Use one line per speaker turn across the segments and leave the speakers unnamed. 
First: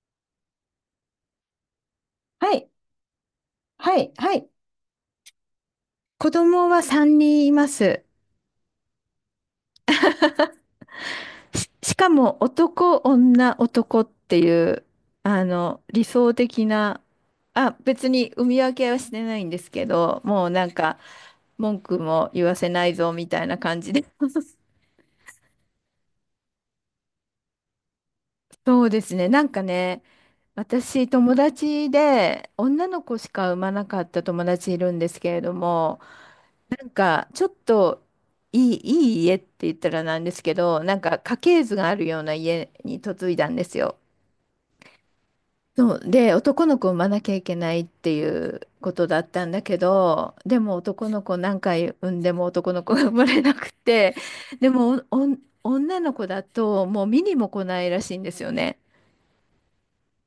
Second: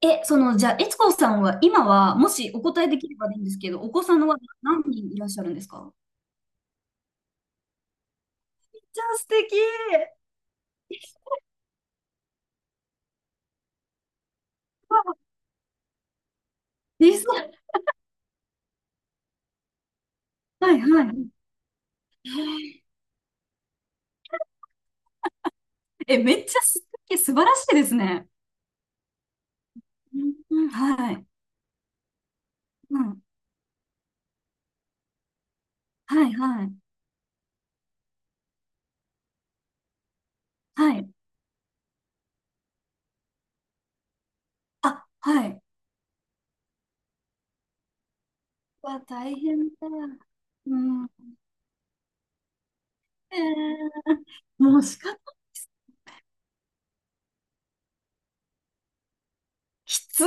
え、その、じゃあ、悦子さんは、今は、もし
は
お
い、
答えできればでいいんですけど、お
は
子
い、
さん
は
は
い。
何人いらっしゃるんですか？
子供は3人います。
じゃあ素敵。
しかも男、女、男っていう、
わあ。
理想的な。
小さ。
あ、別に産み分けはしてないんですけど、もうなん
はい
か、
はい。
文句も言わせないぞみたいな感じで。
めっちゃ素敵、素晴らしいですね。
そうですね、なんかね、
うんうん、
私、
はい。
友達で、女
う
の子
ん。
しか産まなかった友達いるんですけれども、
はいはい。
なんか、ちょっといい家って言ったらなんですけど、な
は
ん
い。
か家系図があるような家に嫁いだんですよ。
あ、はい。
そう、で、男の子を産まなきゃいけないっていうこ
わ、
とだっ
大
たんだ
変だ。
けど、でも
う
男
ん。
の子何回産んでも男の子が生まれなくて、で
もう仕
も
方。
おん女の子だともう見にも来ないらしいんですよね。
きつ。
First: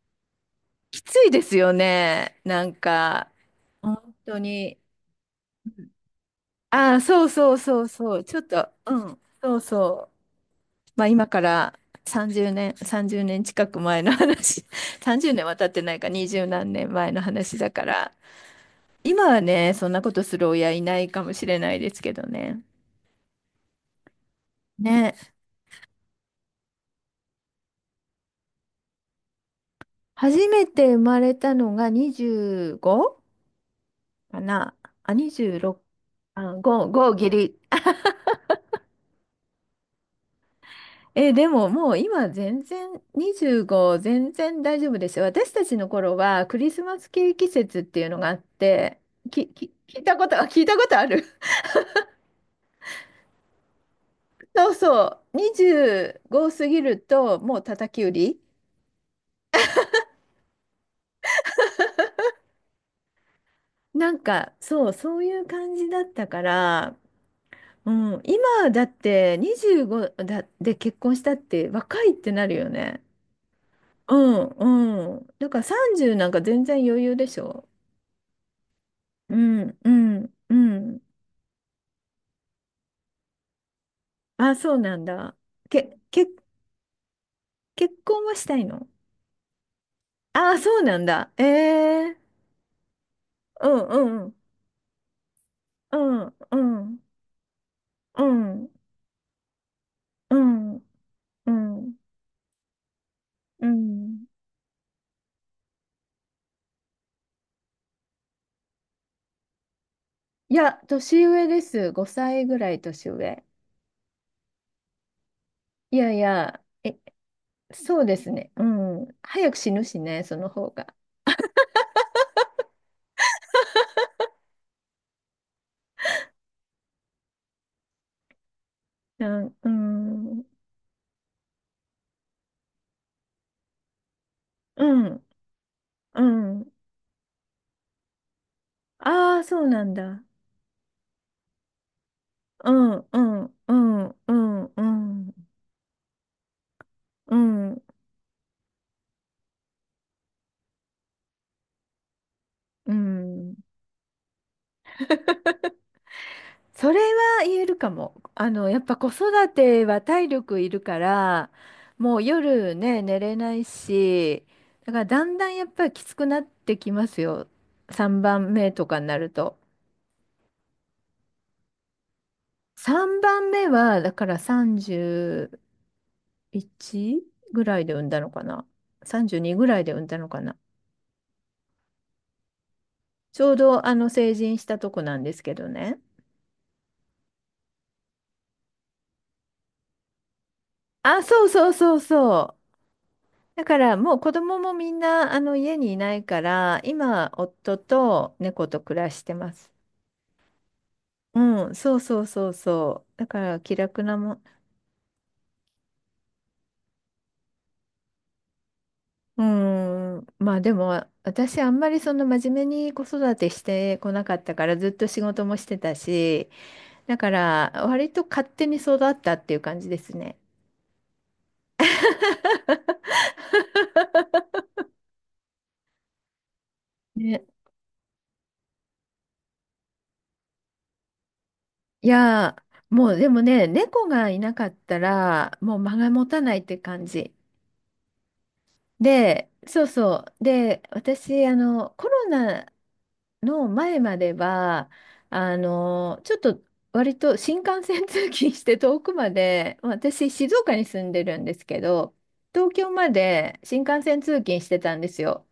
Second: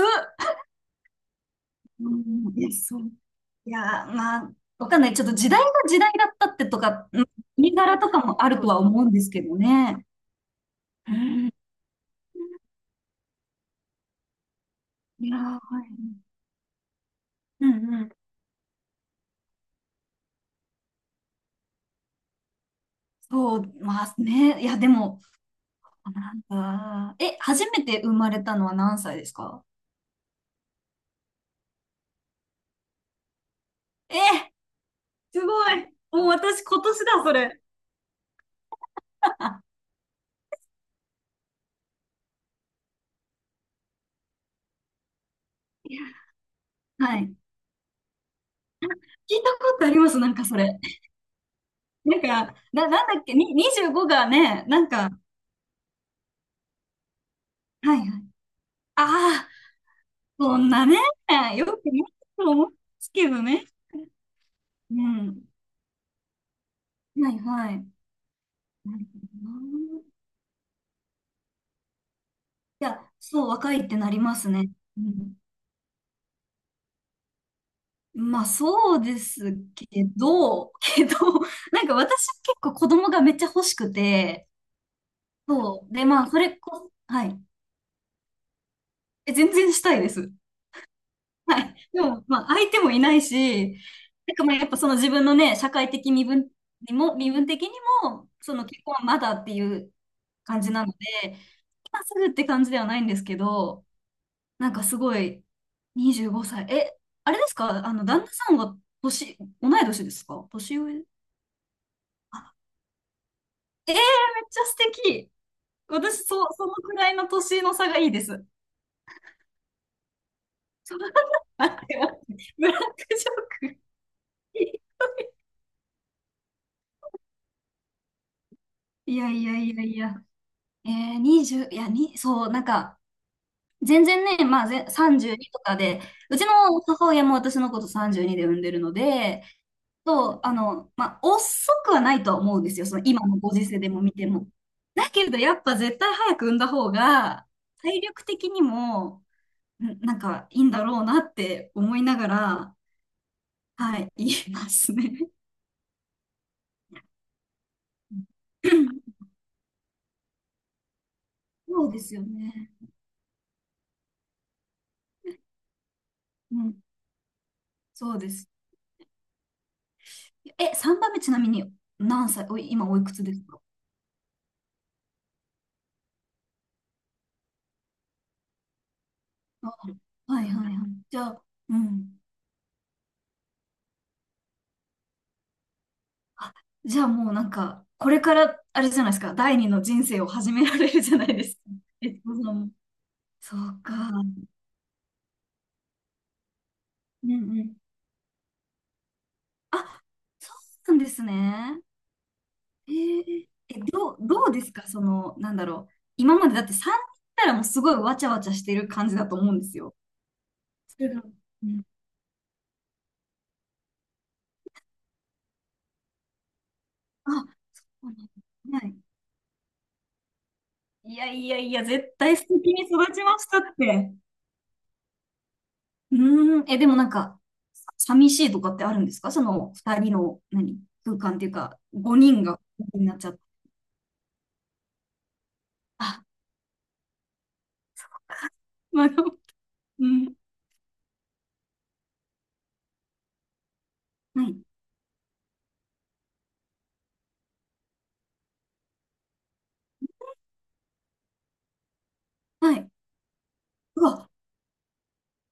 きついですよ
う
ね。な
ん、
ん
そう。
か、
いやー、
本
ま
当
あ、
に。
わかんない。ちょっと時代が時代だったってと
ああ、
か、う
そ
ん。
うそう
国
そう
柄と
そ
か
う。ちょ
も
っ
あると
と、
は
う
思うん
ん、
ですけ
そ
ど
う
ね。
そう。まあ
う
今か
ん。
ら30年近く前の話、
い
30
やー、
年は
は
経ってないか、
い。
20何年前の話
う
だ
ん
か
うん。
ら、今はね、そんなことする親いないかもしれないですけどね。
そう、まあね。いや、でも、
ね、
なんか、初めて生まれたのは何歳ですか？
初めて生まれたのが 25? か
え、
なあ、
すごい。
26、
もう
あ、
私今
5、
年
5
だ、
ギ
そ
リ。
れ。
え、でももう今全然25全然大丈夫ですよ。私たちの頃はクリスマス
は
ケ
い。
ーキ節っていうのがあっ
あ、
て、
聞い
き、
た
き、
ことあり
聞い
ま
た
す、
こ
なん
と、あ
かそ
聞いた
れ。
ことある。
なんか、なんだっけ、に、25がね、
そう
なん
そ
か、
う、25過ぎるともう叩
はい
き
は
売
い。
り。
ああ、そんなね、よくないと思うんですけどね。
なんかそう、
う
そういう
ん。
感じだったから、
はいはい。
うん、今だっ
なるほ
て
どな。い
25だで結婚したって若いってなるよ
や、
ね。
そう、若いってな
う
りますね。う
んうん。
ん。
だから30なんか全然余裕でしょ。
まあ、そうで
う
す
ん
け
うんう
ど、
ん。
けど、なんか私結構子供がめっちゃ欲しくて、
あ、そうなんだ。
そう。
け、
で、ま
け、
あ、それこ、はい。
結婚はしたいの？
全然したいです。
あ、そうなんだ。え
はい。で
え、
も、まあ、相手もいない
う
し、
んう
なん
ん
かまあ、やっぱその自分のね、社会
う
的身
ん
分
う
に
ん
も、身分的に
う
も、その
ん
結婚はまだっていう
う
感じ
ん
なので、
うん。
今すぐって感じではないんですけ
う
ど、
ん。
なんかすごい、25歳。あれですか、あの、旦那さんは年、同い年ですか、
いや、
年上？
年上です。5
あ、
歳ぐらい年上。
めっちゃ素敵。
いやい
私、そう、
や、
そのく
え、
らいの年の差が
そう
いい
で
で
す
す。
ね。うん。早く死ぬしね、その方が。
そんな、待って待って、ブラックジョーク。い
う
やい
ん、
や
う
いやいや。
ん、
20、いや、に、そう、なんか、全然ね、まあ、
う
ぜ、
ん、
32とかで、
う
うち
ん。
の母親も私のこと32で産んでるの
ああ、
で、
そうなんだ。
そう、あの、まあ、遅くはないとは思うんで
う
すよ。その
ん、う
今のご
ん、
時
う
世でも
ん、
見て
う
も。
ん、う
だけ
ん、
ど、やっぱ絶対早く産んだ方
う
が、
ん、
体力的にも、なんか、いいんだろうなって思いながら、
うん。
はい、言いますね。
それは言えるかも。あの、やっぱ子 育ては体力いるから、
そうです
も
よ
う
ね。
夜ね、寝れないし、だからだんだんやっぱりきつくなっ
う
て
ん、
きますよ。
そう
3
です。
番目とかになると。
3番目ちなみに何歳、おい、今おいく
3
つです
番
か？
目は、だから31ぐらいで産んだのかな。32ぐらいで産んだのか
はい
な。
はいはい。じゃあ、うん。
ちょうどあの成人したとこなんですけどね。
あ、じゃあもうなんか、これから、あれじゃないですか、第二の人生を始められるじゃ
あ、
ないで
そう
すか。
そうそう
えっと、
そ
その、
う。
そ
だか
う
ら
か。
もう子供もみんなあの家にいないから
う
今
んう
夫
ん。
と猫と暮らしてます。
あ、そうなんです
うん、
ね。
そうそうそう
え
そう。だか
ー
ら気
え、
楽
ど、
な
う
もん。
どうですか、その、なんだろう今までだって3人いたらもうすごいわちゃわちゃしてる感じだと
う
思うんですよ。
ん、まあで
そ
も
れが、
私
う
あん
ん。
まりその真面目に子育てしてこなかったからずっと仕事もしてたし、だか
あ、
ら割と勝手に
は
育
い。
ったっていう感じですね。
いやいやいや、絶対素敵に育ちましたって。うーん、え、でもなんか、
ね、
寂しいとかってあるんですか、その二人の、何、空間っていうか、
い
五人
や
が
ー、
に
もう
なっち
で
ゃった。
もね、猫がいなかったらもう間が
あ、
持たないって感じ。
まあ、でも
で、そう
う
そ
ん、
う。で、私、あの、コロナの前まで
はい、
は、あの、ちょっと割と新幹線通勤して遠くまで、まあ私、静岡に住んでるんですけど、東
はい。
京まで新
う
幹線
わ、
通勤してたんですよ。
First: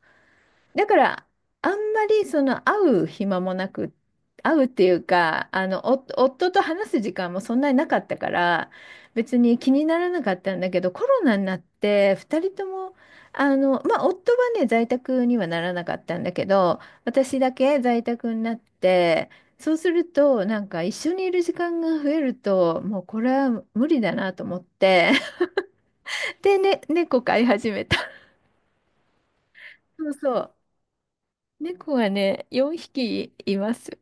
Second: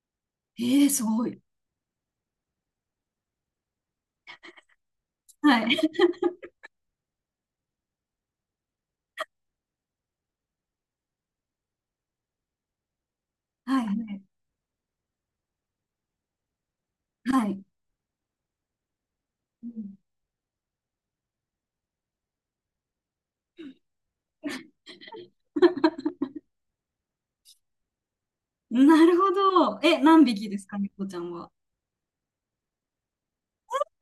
だ
ええ
か
すご
ら、
い。
あんまりその会う暇もなく、会うっていうか、
は
あ
い、
の、お夫と話す時間もそんなになかったから、別に気にならなかったんだけど、コロナになって、2人とも、あ の、
はい、は
まあ、夫はね、在宅にはならなかったんだけど、
い、
私
は
だ
い。
け在宅になって、
う
そうす
ん
ると、なんか一緒にいる時間が増えると、もうこれは無理だなと思って、で、ね、猫飼い始めた。
なるほど。え、
そう
何
そ
匹
う。
ですか、猫ちゃんは。
猫がね、4匹います。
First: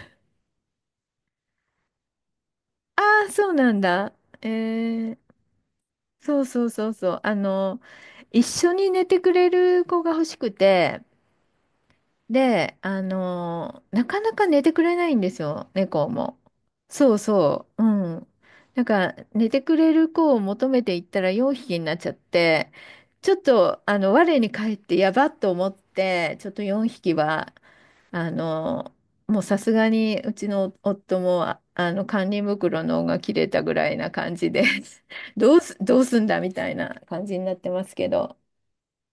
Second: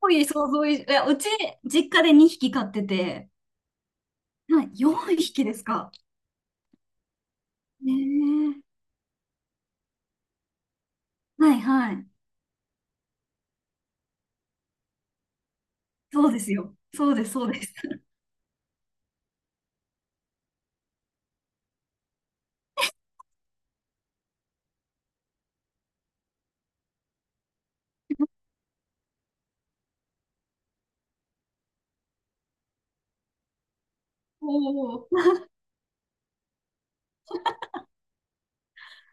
多ういう想像以上、いや、うち、実家で2匹飼って
あ
て、
あ、そうなんだ。え
はい、4
ー、
匹ですか。
そうそうそうそう。あの、
ね
一
え。
緒に寝てくれる子が欲しくて、
はい、はい。
で、あの、なかなか寝てくれないんですよ、猫
そう
も。
ですよ。そ
そ
う
う
です、そうで
そ
す。
う、う ん。なんか、寝てくれる子を求めていったら4匹になっちゃって、ちょっと、あの、我に返ってやばっと思って、ちょっと4匹はあの、もうさすがにうちの夫も、あ、あの、管理袋の緒が切れたぐらいな感
お
じで。
お。
どうすんだみたいな感じになってますけど、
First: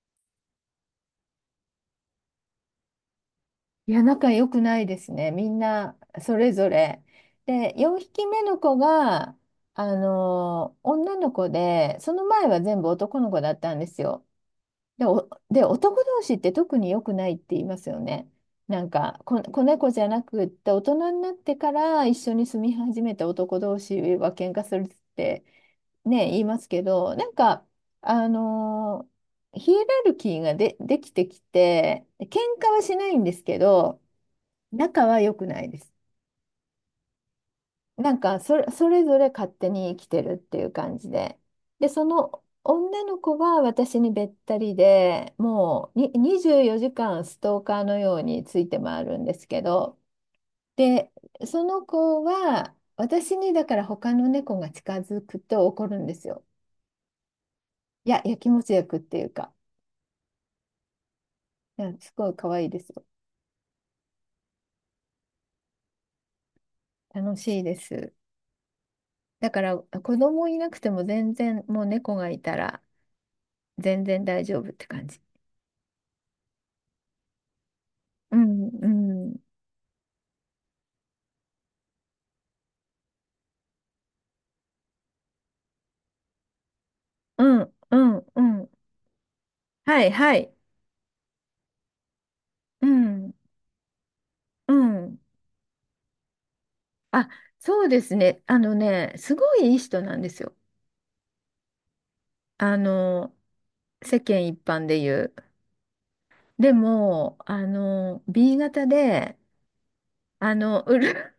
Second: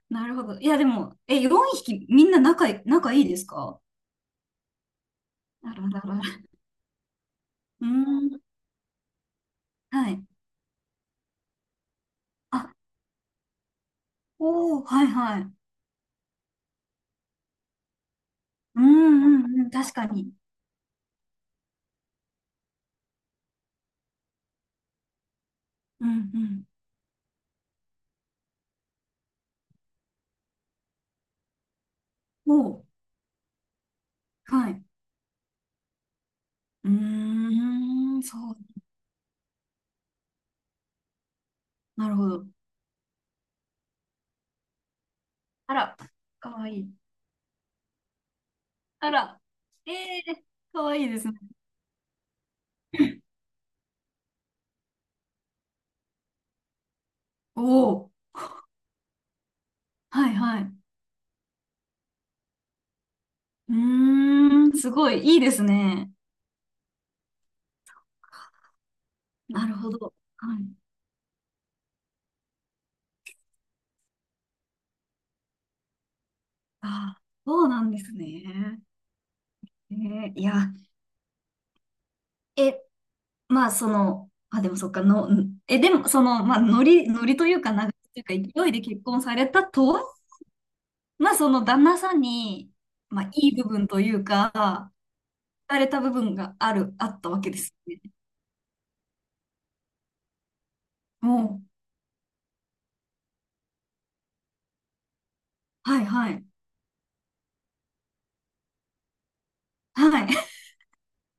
なるほど。いや、でも、え、4匹みんな仲い、仲いいですか？
いや、仲良くないですね。みん
なるほど、
な
なる
そ
ほど。
れぞれ。で、
うー
4匹
ん、
目の子が、あ
はい。
の、女の子で、その前は
あ、
全部男の子だったんですよ。
おー、は
で、
い、
お、
はい。
で、男同士って特に良くないって言いますよね。
う
な
ん
んか、こ、
うん
子
うん、
猫
確
じ
か
ゃな
に。
くって、大人になってから一緒に住み始めた男同士は喧嘩するって
う
ね、言いま
ん
すけど、なんか、あのーヒエラルキーができてきて、喧
うん。
嘩
お
は
ー、
しないんですけど、
はい。
仲は良くないです。
う
な
ー
ん
ん、そ
かそ
う。
れ、それぞれ勝手に生きてるっていう感じで。で、そ
なるほ
の
ど。
女の子は私にべったりで、
あ
も
ら、
うに
か
24
わい
時
い。
間ストーカーのようについて回
あ
るんで
ら、
すけ
え
ど、
ー、かわいい
で、
ですね。
その子は私にだから他の猫が近づくと怒るんですよ。
お
いや、
ー、
やきもち焼くっていうか、
はいはい。
いや、すごい可愛いですよ。
うーん、すごい、いいですね。
楽しいです。だか
なる
ら
ほど。
子供
は
い
い。
なくても全然もう猫がいたら全然大丈夫って感じ。
あー、そうなんです
うん
ね。
うん。
えーいや、え、まあ、その、あ、でもそっか、の、んえ、でも、その、まあ、ノリ
う
というか、
ん、
流れ
うん、
とい
う
うか、勢
ん。
いで結婚されたとは、
はい、はい。
まあ、その旦那さんに、
う
まあ、
ん、
いい部分というか、
う
惹
ん。
かれた部分がある、あっ
あ、
たわけです
そう
よね。
ですね。あのね、すごいいい人なんですよ。
も
あの、世間一般で言う。
う、はい、はい、
でも、あの、B 型で、
はい、
あの、うる、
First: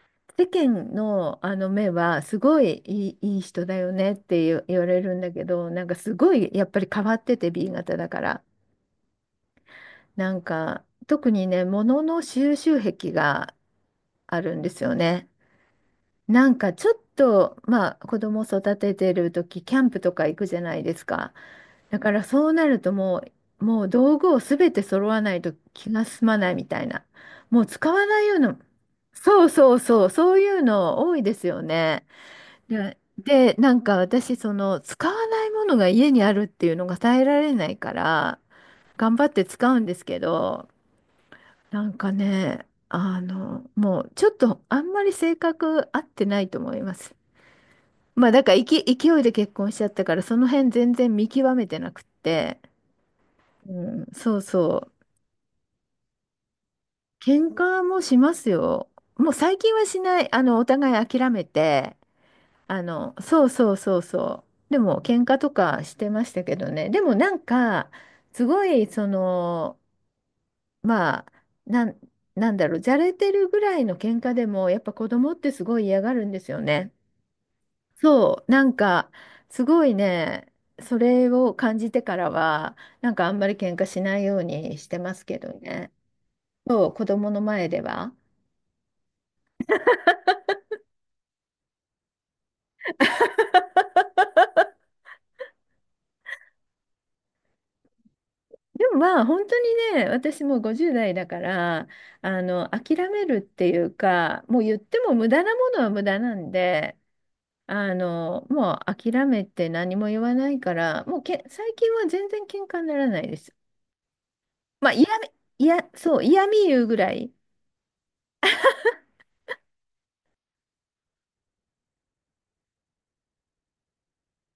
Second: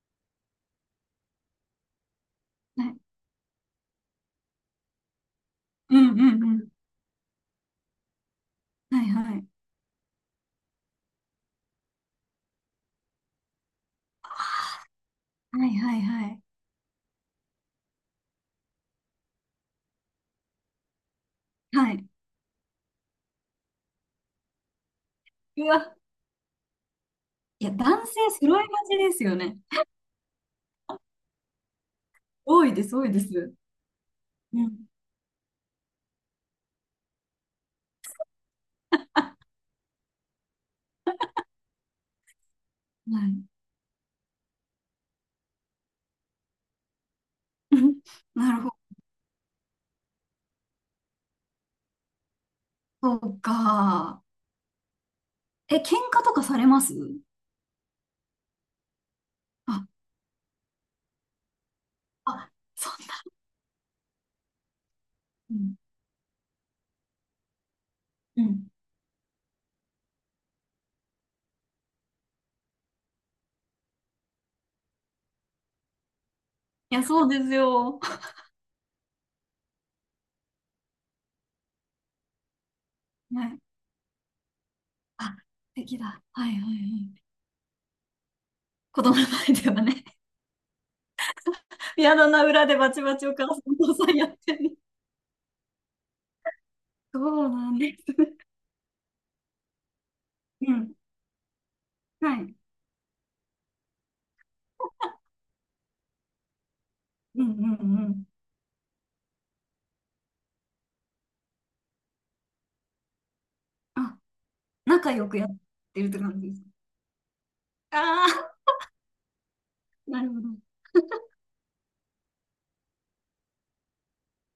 世間の、あの目は、すごい
はい、
いい人だよねって言われるんだけど、なん
う
か
ん、
す
う
ご
ん、う
い、や
ん、
っぱり変わってて B 型だから。
はい、はい、
なんか、特にね、物の収集癖があるんですよね。
はい、はい、はい、
なんかちょっと、まあ子供育ててる時、キャンプとか行くじゃないですか。
は
だ
い。
からそうなるともう道具をすべて揃わないと
う
気
わ、
が済まないみたいな。も
い
う
や、
使
男
わ
性
ないような、
揃いがちですよ
そう
ね。
そうそう、そういうの多いですよね。
多いです、
で、
多いで
で、
す。
なんか私、そ
う
の
ん、
使わないものが家にあるっていうのが耐えられないから、頑張って使うんですけど、なんかね、
は
あ
い。
の、もうちょっとあんまり性格合ってないと思います。まあだ
な
から
るほ
勢い勢いで結婚しちゃったからその辺全然見極めてなくって、
ど、そう
うん、
か。
そうそう。
喧嘩とかされます
喧嘩もしますよ。もう最近
あ
はしない。あのお互い諦めて、
あ、
あ
そん
の
な。
そうそうそうそう。でも喧嘩と
うん
かしてましたけどね。でもなんか
う
すご
ん。
い、そのまあ、なん、なんだろう、じゃれてるぐらいの喧嘩でもやっぱ子供ってすごい嫌がるんですよね。
いや、そうですよ。
そう、なんか、すごいね、それを感じてからは、なんかあん
は
まり
い。
喧嘩しないようにしてます
あ、素
けどね。
敵だ。はいはいは
そう、子
い。
供の前では。
子供の前ではね、ピアノの裏でバチバチお母さんお父さんやってる。そうなんですね
でもまあ、本当にね、私もう
う
50
ん。
代だから、あ
はい。
の、諦めるっていうか、もう言っても無駄なものは無駄なんで、
うんう
あ
んうん。
の、もう諦めて何も言わないから、もうけ、最近は全然喧嘩にならないです。
あ、
まあ、嫌
仲良
み、
くやっ
嫌、
てるっ
そ
て
う、
感
嫌
じです
味
か。
言うぐらい。
ああー、なるほど。